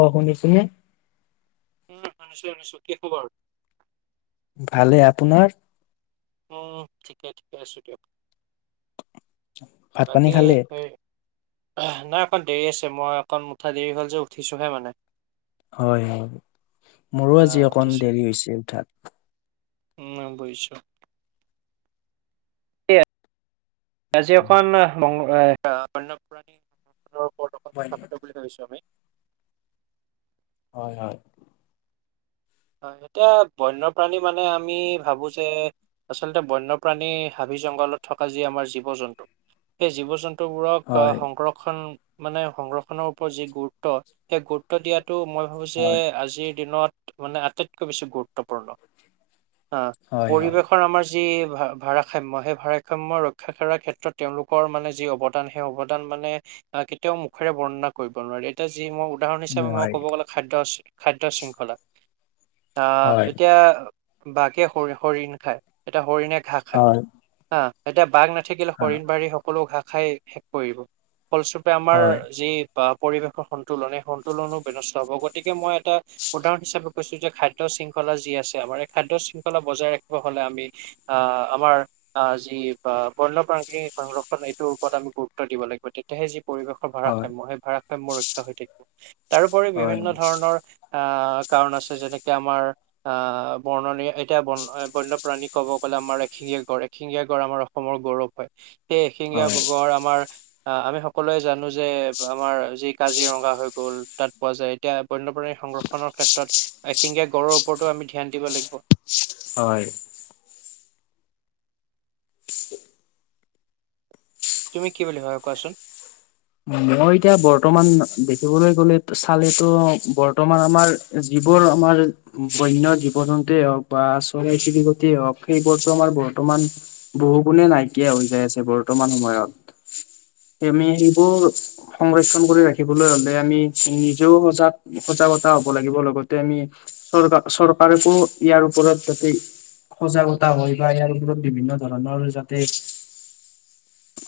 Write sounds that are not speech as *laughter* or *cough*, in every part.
আহ শুনিছোনে উম শুনিছো শুনিছো কি খবৰ ভালে আপোনাৰ উম ঠিকে ঠিকে আছোঁ দিয়ক। ভাত পানী বাকী খালে? স নাই অকণ দেৰি আছে, মই অকণ উঠা দেৰি হ'ল যে উঠিছোঁহে মানে। হয়, হয় মোৰো আহ আজি অকণ উঠিছো দেৰি হৈছে উঠাত। উম বইছো। সেই আজি এখন বণ্যপ্ৰাণী আপোনাৰ ওপৰত অকন হয় কথা পাতি বুলি ভাবছোঁ আমি। হয়, হয়। হয় এতিয়া বন্যপ্ৰাণী মানে আমি ভাবো যে আচলতে বন্যপ্ৰাণী। জংঘলত থকা যি আমাৰ জীৱ-জন্তু সেই জীৱ- জন্তু বোৰক হয় সংৰক্ষণ মানে সংৰক্ষনৰ ওপৰত যি গুৰুত্ব সেই গুৰুত্ব দিয়াত তটো মই ভাবো যে হয় আজিৰ দিনত মানে আটাইতকৈ বেছি গুৰুত্বপূৰ্ণ। অ' হয় হয় পৰিৱেশৰ আমাৰ যি ভাৰসাম্য সেই ভাৰসাম্য ৰক্ষা কৰাৰ ক্ষেত্ৰত তেওঁলোকৰ মানে যি অৱদান সেই অৱদান মানে। আহ কেতিয়াও মুখেৰে বৰ্ণনা কৰিব নোৱাৰে এতিয়া যি মই। উদাহৰণ হিচাপে মই নোৱাৰি ক'ব গ'লে খাদ্য খাদ্য শৃংখলা। আহ হয় এতিয়া বাঘে হৰিণ খায়, এতিয়া হৰিণে ঘাঁহ খায় হয় হয় হা এতিয়া বাঘ ন থাকিলে হৰিণ বাৰি সকলো ঘাঁহ খাই শেষ কৰিব ফলস্বৰূপে আমাৰ হয় যি বা পৰিৱেশৰ সন্তুলন এই সন্তুলনো ব্যস্ত হব গতিকে মই এটা উদাহৰণ হিচাপে। কৈছো যে খাদ্য শৃংখলা যি আছে আমাৰ এই খাদ্য শৃংখলা বজাই ৰাখিব হ'লে আমি আহ আমাৰ আহ যি বা বন্য প্ৰাণীবোৰৰ সংৰক্ষণ এইটোৰ ওপৰত আমি গুৰুত্ব দিব লাগিব তেতিয়াহে যি। পৰিৱেশৰ হয় ভাৰসাম্য সেই ভাৰাসাম্য ৰক্ষা হৈ থাকিব তাৰোপৰি বিভিন্ন ধৰণৰ। অঁ কাৰণ আছে যেনেকে আমাৰ অ' বননী এতিয়া ব বন্যপ্ৰাণী ক'ব গ'লে আমাৰ এশি ঙীয়া গড় এশিঙগীয়া গড় আমাৰ অসমৰ গৌৰৱ হয়। সেই এশিঙগীয়া হয় গড় আমাৰ আমি সকলোৱে জানো যে আমাৰ যি কাজিৰঙা হৈ গ'ল তাত পোৱা যায় এতিয়া বন্যপ্ৰাণী সংৰক্ষণৰ। ত এশিংগীয়া গড়ৰ ওপৰতো আমি ধ্যান দিব লাগিব। হয়। *inaudible* তুমি কি বুলি হয় কোৱাচোন? মই এতিয়া বৰ্তমান দেখিবলৈ গলে চালেতো বৰ্তমান আমাৰ। যিবোৰ আমাৰ বন্য জীৱ-জন্তুৱে হওঁক বা চৰাই-চিৰিকতিয়ে হওঁক সেইবোৰতো আমাৰ বৰত বৰ্তমান বহু গুণে নাইকিয়া হৈ যায় আছে বৰ্তমান সময়ত। সেই আমি এইবোৰ সংৰক্ষন কৰি ৰাখিবলৈ হ'লে আমি নিজেও সজাগ সজাগতা হ'ব লাগিব লগ তে আমি চৰকাৰ চৰকাৰকো ইয়াৰ ওপৰত যদি সজাগতা হয় বা ইয়াৰ ওৰত বিভিন্ন ধৰণৰ যাতে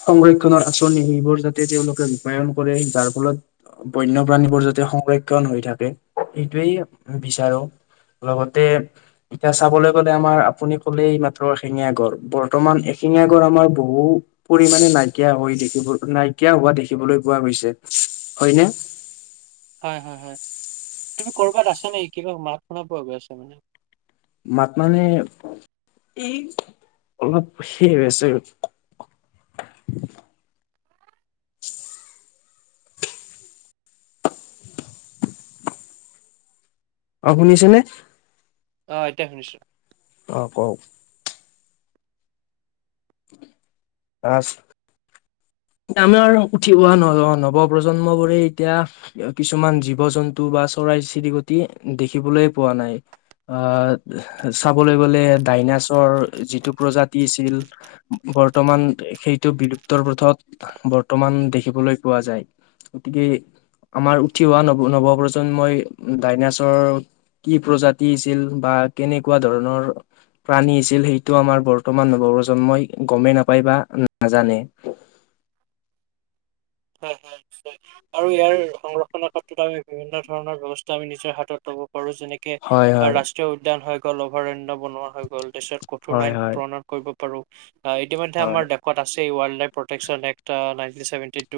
সংৰক্ষনৰৰ আঁচনি সেইবোৰ যাতে তেওঁলোকে ৰূপায়ন কৰে যাৰ ফলত বন্যপ্ৰাণীবোৰ যাতে সংৰক্ষণ হৈ থাকে সেইটোৱেই বিচাৰো। লগতে এতিয়া চাবলৈ গলে আমাৰ আপুনি কলেই মাত্ৰ শেঙীয়া গৰ বৰ্তমান এশিঙীয়া গড়ৰ আমাৰ বহুত পৰিমাণে নাইকিয়া হৈ দেখিব নাইকিয়া হোৱা দেখিবলৈ পোৱা গৈছে হয়নে! *inaudible* হয়, হয়, হয় তুমি ক'ৰবাত আছা নেকি? কিবা মাত শুনাব গৈ আছে মানে। *unintelligible* পানী ই অলপ সেইছিল *inaudible* অ', শুনিছেনে? অঁ এতিয়া শুনিছো। অ', কওঁক। *unintelligible* আমি আৰু উঠি অহা ন নৱ প্ৰজন্ম বোৰে এতিয়া কিছুমান জীৱ-জন্তু বা চৰাই চিৰিকটি দেখিবলৈ পোৱা নাই। অ', চাবলে গ'লে ডাইনাছৰ যিটো প্ৰজাতিৰ ছিল। বৰ্তমান সেইটো বিলুপ্তৰ পথত বৰ্তমান দেখিবলৈ পোৱা যায়। গতিকে আমাৰ উঠি অহা নৱ-নৱপ্ৰজন্মই ডাইনাছৰ কি প্ৰজাতি আছিল, বা কেনেকুৱা ধৰণৰ প্ৰাণী আছিল সেইটো আমাৰ বৰ্তমান নৱপ্ৰজন্মই গমেই নাপায় বা নাজানে। হয়, হয়। আৰু ইয়াৰ সংৰক্ষনৰ ক্ষেত্ৰত আমি বিভিন্ন ধৰণৰ ব্যৱস্থা আমি নিজৰ হাতত ল'ব কৰোঁ, যেনেকে হয় হয়। ৰাষ্ট্ৰীয় উদ্যান হৈ গ'ল, অভয়াৰণ্য। বনোৱা হৈ গ'ল, তাৰচত কঠোৰ হয় আইন হয় প্ৰণব কৰিব পাৰোঁ, আ, ইতিমধ্যে হয় আমাৰ *unintelligible* আছ *unintelligible* লাইফ প্ৰটেকচন একটা নাইনটি ছেভেটি টো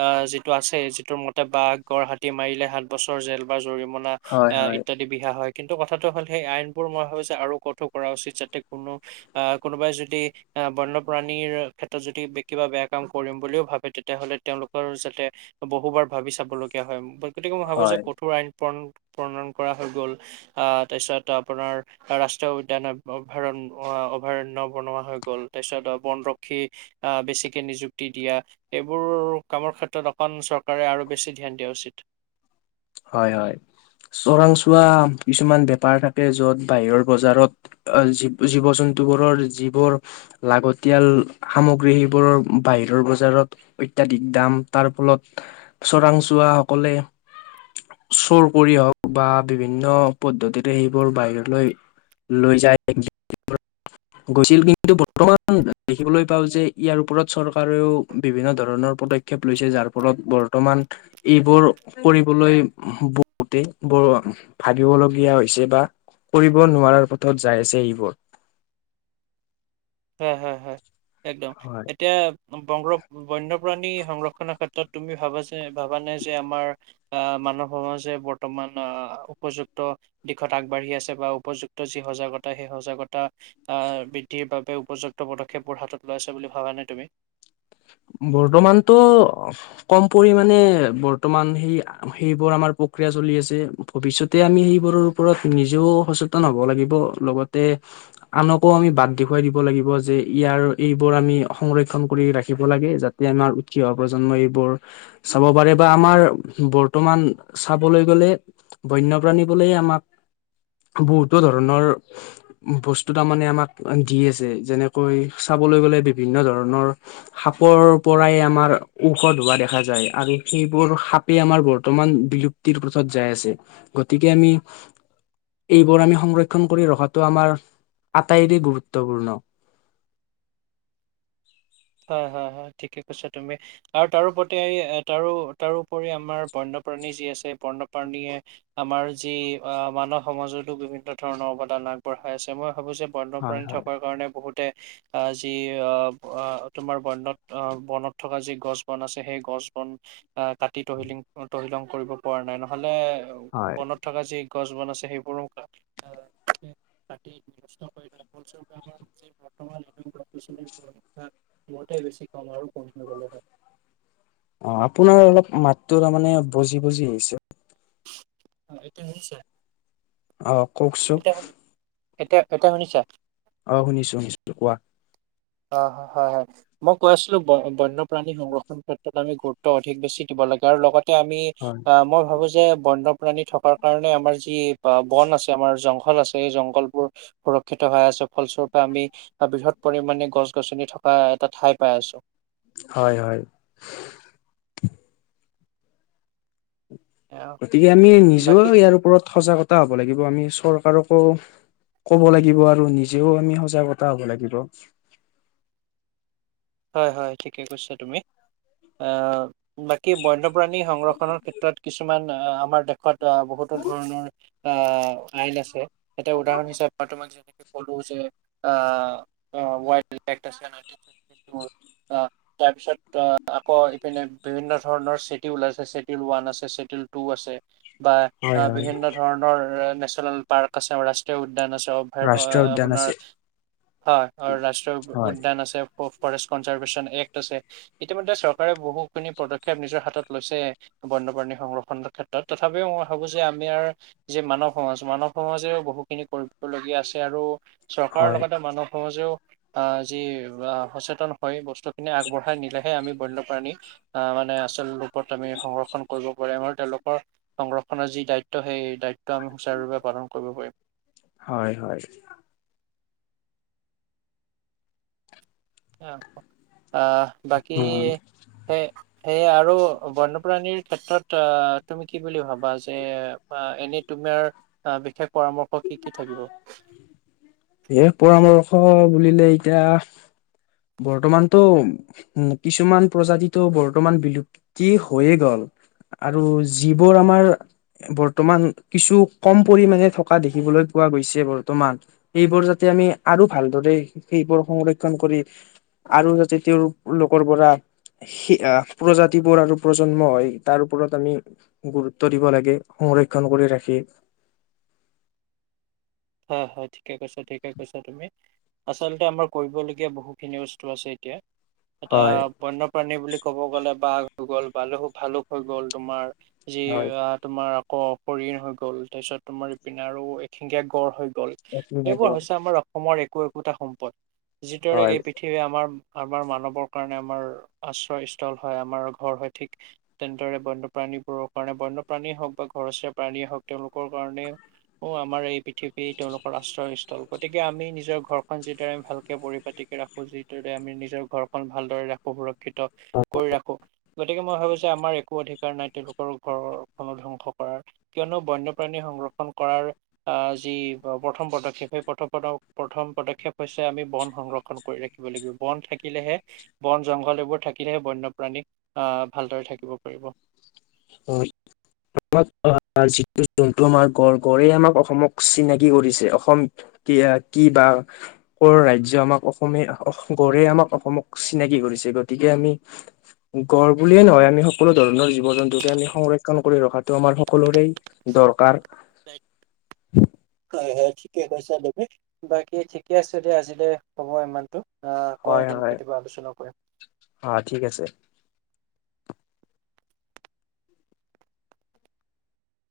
অ যিটো আছে। যিটোৰ মতে বাঘ গড় হাতী মাৰিলে সাত বছৰ জেল বা জৰিম। পূণ হয় হয় ইত্যাদি বিহা হয়। কিন্তু কথাটো হ'ল, সেই আইনবোৰ মই ভাবোঁ যে, আৰু কঠোৰ কৰা উচিত যাতে কোনো আ, কোনোবাই যদি অ বন্যপ্ৰাণীৰ ক্ষেত্ৰত যদি কিবা বেয়া কাম কৰিম বুলিও ভাবে তেতিয়া। তেতিয়াহ'লে তেওঁলোকৰ যাতে বহুবাৰ ভাবি চাবলগীয়া হয়, গতিকে মই ভাবোঁ যে, হয় কঠোৰ আইন প্ৰণ প্ৰণয়ন কৰা হৈ গ'ল। আহ তাৰপিছত আপোনাৰ ৰাষ্ট্ৰীয় উদ্যানাৰণ অভয়াৰণ্য। অভয়াৰণ্য বনোৱা হৈ গ'ল। তাৰপিছত বনৰক্ষী আহ বেছিকে নিযুক্তি দিয়া। এইবোৰ কামৰ ক্ষেত্ৰত অকণ চৰকাৰে আৰু বেছি ধ্যান দিয়া উচিত। হয়, হয়। চোৰাংচোৱা কিছুমান বেপাৰ থাকে য'ত বাহিৰৰ বজাৰত জী-জীৱ জন ধোৱৰৰ যিবোৰ লাগতিয়াল সামগ্ৰী সেইবোৰৰ বাহিৰৰ বজাৰত। অত্যাধিক দাম তাৰ ফলত চোৰাংচোৱাসকলে। চোৰ কৰি হওঁক বা বিভিন্ন পদ্ধতিতে সেইবোৰ বাহিৰলৈ লৈ যায় এক। গৈছিল কিন্তু বৰ্তমান দেখিবলৈ পাও যে। ইয়াৰ ওপৰত চৰকাৰেও বিভিন্ন ধৰণৰ প্ৰত কেপ লৈছে যাৰ ফলত বৰ্তমান এইবোৰ কৰিবলৈ। *unintelligible* ভাবিবলগীয়া হৈছে বা কৰিব নোৱাৰাৰ পথত যায় আছে এইবোৰ। হয়, হয়, হয়, একদম। হয়। এতিয়া বংগ বন্যপ্ৰাণী সংৰক্ষনৰ ক্ষেত্ৰত তুমি ভাবা যে ভাবা নাই যে আমাৰ। মানৱ সমাজে বৰ্তমান অ' উপযুক্ত দিশত আগবাঢ়ি আছে বা উপযুক্ত যি সজাগতা সেই সজাগতা আহ বৃদ্ধিৰ বাবে। উপযুক্ত পদক্ষেপবোৰ হাতত লইছে বুলি ভাবানে তুমি। বৰ্তমানতো কম পৰিমানে বৰ্তমান সেই সেইবোৰ আমাৰ প্ৰক্ৰিয়া চলি আছে। ভৱিষ্যতে আমি সেইবোৰৰ ওপৰত নিজেও সচেতন হ'ব লাগিব লগতে আনকো আমি বাট দেখুৱাই দিব লাগিব যে ইয়াৰ এইবোৰ আমি সংৰক্ষন কৰি ৰাখি ব লাগে, যাতে আমাৰ উঠি অহা প্ৰজন্ম এইবোৰ চাব পাৰে বা আমাৰ বৰ্তমান চাবলৈ গ'লে বন্যপ্ৰাণী বোলে আমাক বহুতো ধৰণৰ বস্তু তাৰমানে আমাক দি আছে যেনেকৈ চাবলৈ গ'লে বিভিন্ন ধৰণৰ সাপৰ পৰাই আমাৰ ঔষধ হোৱা দেখা যায়, আৰু সেইবোৰ সাপে আমাৰ বৰ্তমান বিলুপ্তিৰ পথত যাই আছে। গতিকে আমি, এইবোৰ আমি সংৰক্ষণ কৰি ৰখাটো আমাৰ আটাইৰে গুৰুত্বপূৰ্ণ *inaudible* হয়, হয় ঠিকে কৈছো তুমি, আৰু তাৰোপতি তাৰো তাৰোপৰি আমাৰ বন্যপ্ৰাণী যি আছে পৰ্ণপ্ৰাণীয়ে আমাৰ যি অ মানৱ সমাজতো বিভিন্ন ধৰণৰ অৱদান আগবঢ়া। পায় আছে মই ভাবো যে বন্যপ্ৰাণী থকাৰ কাৰণে বহুতে অ' যি অ' তোমাৰ বন্যত অ বনত থকা যি গছ বন আছে সেই গছ বন আহ কাটি তহিলি। কৰিব পৰা নাই নহ'লে বনত থকা যি গছ বন আছে সেইবোৰো। ত নষ্ট কৰিলে ফলস্বৰূপে আৰু বৰ্তমান *unintelligible* বলতে বেছি কম আৰু কম হৈ গ'লে হয়। অ আপোনাৰ অলপ মাতটো তাৰমানানে বজি বজি আহিছে। অ' এতিয়া হৈছে। আৰু কওঁকচোন। এতিয়া এতিয়া শুনিছা? অ' শুনিছো, শুনিছো কোৱা? অ' হয়, হয় মই কৈ আছিলোঁ বন্যপ্ৰাণী সংৰক্ষণ ক্ষেত্ৰত আমি গুৰুত্ব অধিক বেছি দিব লাগে আৰু লগতে আমি হয় অ' মই ভাবো যে বন্য প্ৰাণী থকাৰ কাৰণে আমাৰ যি বা বন আছে আমাৰ জংঘল আছে এই জংঘল বোৰ সুৰক্ষিত হৈ আছে। ফলস্বৰূপে আমি বৃহৎ পৰিমানে গছ গছনি থকা এটা ঠাই পাই আছোঁ। হয়, হয়। অ, গতিকে আমি নিজেও বাকী ইয়াৰ ওপৰত সজাগতা হ'ব লাগিব আমি চৰকাৰকো কব লাগিব আৰু নিজেও আমি সজাগতা হ'ব লাগিব। হয়, হয়, ঠিকে কৈছা তুমি, আ, বাকী বন্যপ্ৰাণী সংৰক্ষণৰ ক্ষেত্ৰত কিছুমান আমাৰ দেশত বহুতো ধৰণৰ আহ আইন আছে এটা উদাহৰণ হৈছে আমাৰ তোমাক যেনেকে কলো যে অ' ওৱাইল্ড *unintelligible* তাৰ পিছত অ' আকৌ ইপিনে বিভিন্ন ধৰণৰ ছেটিউল আছে ছেটিউল ওৱান আছে ছেটিউল টু আছে বা হয় হয় বিভিন্ন ধৰণৰ নেচনেল পাৰ্ক আছে ৰাষ্ট্ৰীয় উ উ্যান আছে অভয় ৰাষ্ট্ৰীয় উদ্যান আপোনাৰ আছে হয় ৰাষ্ট্ৰীয় হয় উদ্যান আছে ফৰেষ্ট কনজাৰভেচন এক্ট আছে, ইতিমধ্যে চৰকাৰে বহুখিনি পদক্ষেপ নিজৰ হাতত লৈছে বৰ্ত বন্যপ্ৰাণী সংৰক্ষণ ক্ষেত্ৰত তথাপিও মই ভাবোঁ যে, আমি আৰু যে, মানৱ সমাজ, মানৱ সমাজে বহুখিনি কৰ-কৰিবলগীয়া আছে আৰু চৰকাৰৰ হয় লগতে মানুহ সমাজেয়ো আ, যি আ, সচেত হয় বস্তুখিনি আগবঢ়াই নিলেহে আমি বন্যপ্ৰাণী আহ মানে আচল ৰূপত আমি সংৰক্ষণ কৰি *unintelligible* তেওঁলোকৰ সংৰক্ষণৰ যি দায়িত্ব সেই দায় ত' আমি সুচাৰুৰূপে পালন কৰিব পাৰিম। হয় হয় আহ, বাকী অ সেই সেই আৰু বন্যপ্ৰাণীৰ ক্ষেত্ৰত অ', তুমি কি বুলি ভাবা? যে, আ, এনেই তুমি আ, বিশেষ পৰামৰ্শ কি, কি থাকিব? এই পৰামৰ্শ বুলিলে এতিয়া বৰ্তমানতো উম, কিছুমান প্ৰজাতিটো বৰ্তমান বিলুপ্তি হৈয়ে গ'ল। আৰু যিবোৰ আমাৰ বৰ্তমান কিছু কম পৰিমাণে থক কা দেখিবলৈ পোৱা গৈছে বৰ্তমান সেইবোৰ যাতে আমি আৰু ভালদৰে সেইবোৰ সংৰক্ষণ কৰি বুলি আৰু যাতে তেওঁৰ লোকৰ পৰা সি-আ, প্ৰজাতিবোৰ আৰু প্ৰজন্মই তাৰ ওপৰত আমি গুৰুত্ব দিব লাগে। সংৰক্ষণ কৰি ৰাখি। হয়, হয় ঠিকে কৈছা, ঠিকে কৈছা তুমি। আচলতে আমাৰ কৰিবলগীয়া বহুখিনি বস্তু আছে এতিয়া। এটা হয় বন্যপ্ৰাণী বুলি ক'ব গ'লে বাঘ হৈ গ'ল *unintelligible* ভালুক হৈ গ'ল তোমাৰ যি হয় অ' তোমাৰ আকৌ অপৰিণ হৈ গ'ল তাৰপিছত তোমাৰ ইপিনে আৰু এশিঙীয়া গঁড় হৈ গ'ল। গ'ল এইবোৰ হৈছে আমাৰ অসমৰ একো একোটা সম্পদ যিদৰে এই পৃথিৱী আমাৰ আমাৰ মানৱৰ কাৰণে আমাৰ আশ্ৰয়স্থল হয়, আমাৰ ঘৰ হয়, ঠিক তেনেদৰে বন্যপ্ৰাণী বোৰৰ কাৰণে বন্যপ্ৰাণীয়ে হওঁক বা ঘৰচীয়া প্ৰাণীয়ে হওঁক তেওঁলোকৰ কাৰণেও আমাৰ এই পৃ পৃথিৱী তেওঁলোকৰ আশ্ৰয়স্থল। গতিকে আমি নিজৰ ঘৰখন যিদৰে আমি ভালকে পৰিপাতিকে ৰাখোঁ, যিদৰে আমি নিজৰ ঘৰখন ভালদৰে ৰাখোঁ সুৰক্ষিত ত কৰি ৰাখো। গতিকে মই ভাবো যে আমাৰ একো অধিকাৰ নাই তেওঁলোকৰ ঘৰখনো ধ্বংস কৰাৰ, কিয়নো বন্যপ্ৰাণী সংক্ষণ কৰাৰ আ যি প্ৰথম পদক্ষেপ সেই প্ৰথম পদ প্ৰথম পদক্ষেপ হৈছে আমি বন সংৰক্ষণ কৰি ৰাখিব লাগিব। বন থাকিলেহে বন জংঘল এইবোৰ থাকিলেহে বন্যপ্ৰাণী আ ভালদৰে থাকিব পাৰিব। হয়। *unintelligible* যিটো জন্তু আমাৰ গঁড়, গড়েই আমাক অসমক চিনাকি কৰিছে অসম কিয়া কি বা কৰ ৰাজ্য আমাক অসমে অস আমাক অসমক চিনাকি কৰি পিছে গতিকে আমি গঁড় বুলিয়ে নহয় আমি সকলো ধৰণৰ জীৱ-জন্তু কাৰণেই আমি সংৰক্ষণ কৰি ৰখাটো আমাৰ সকলোৰে দৰকাৰ। হয় হয়। ঠিকে কৈছা তুমি বাকী ঠিকে আছে দিয়া আজিলৈ হ'ব ইমানতো আকৌ হয় এদিন হয় কেতিয়াবা আলোচনা কৰিম। অ ঠিক আছে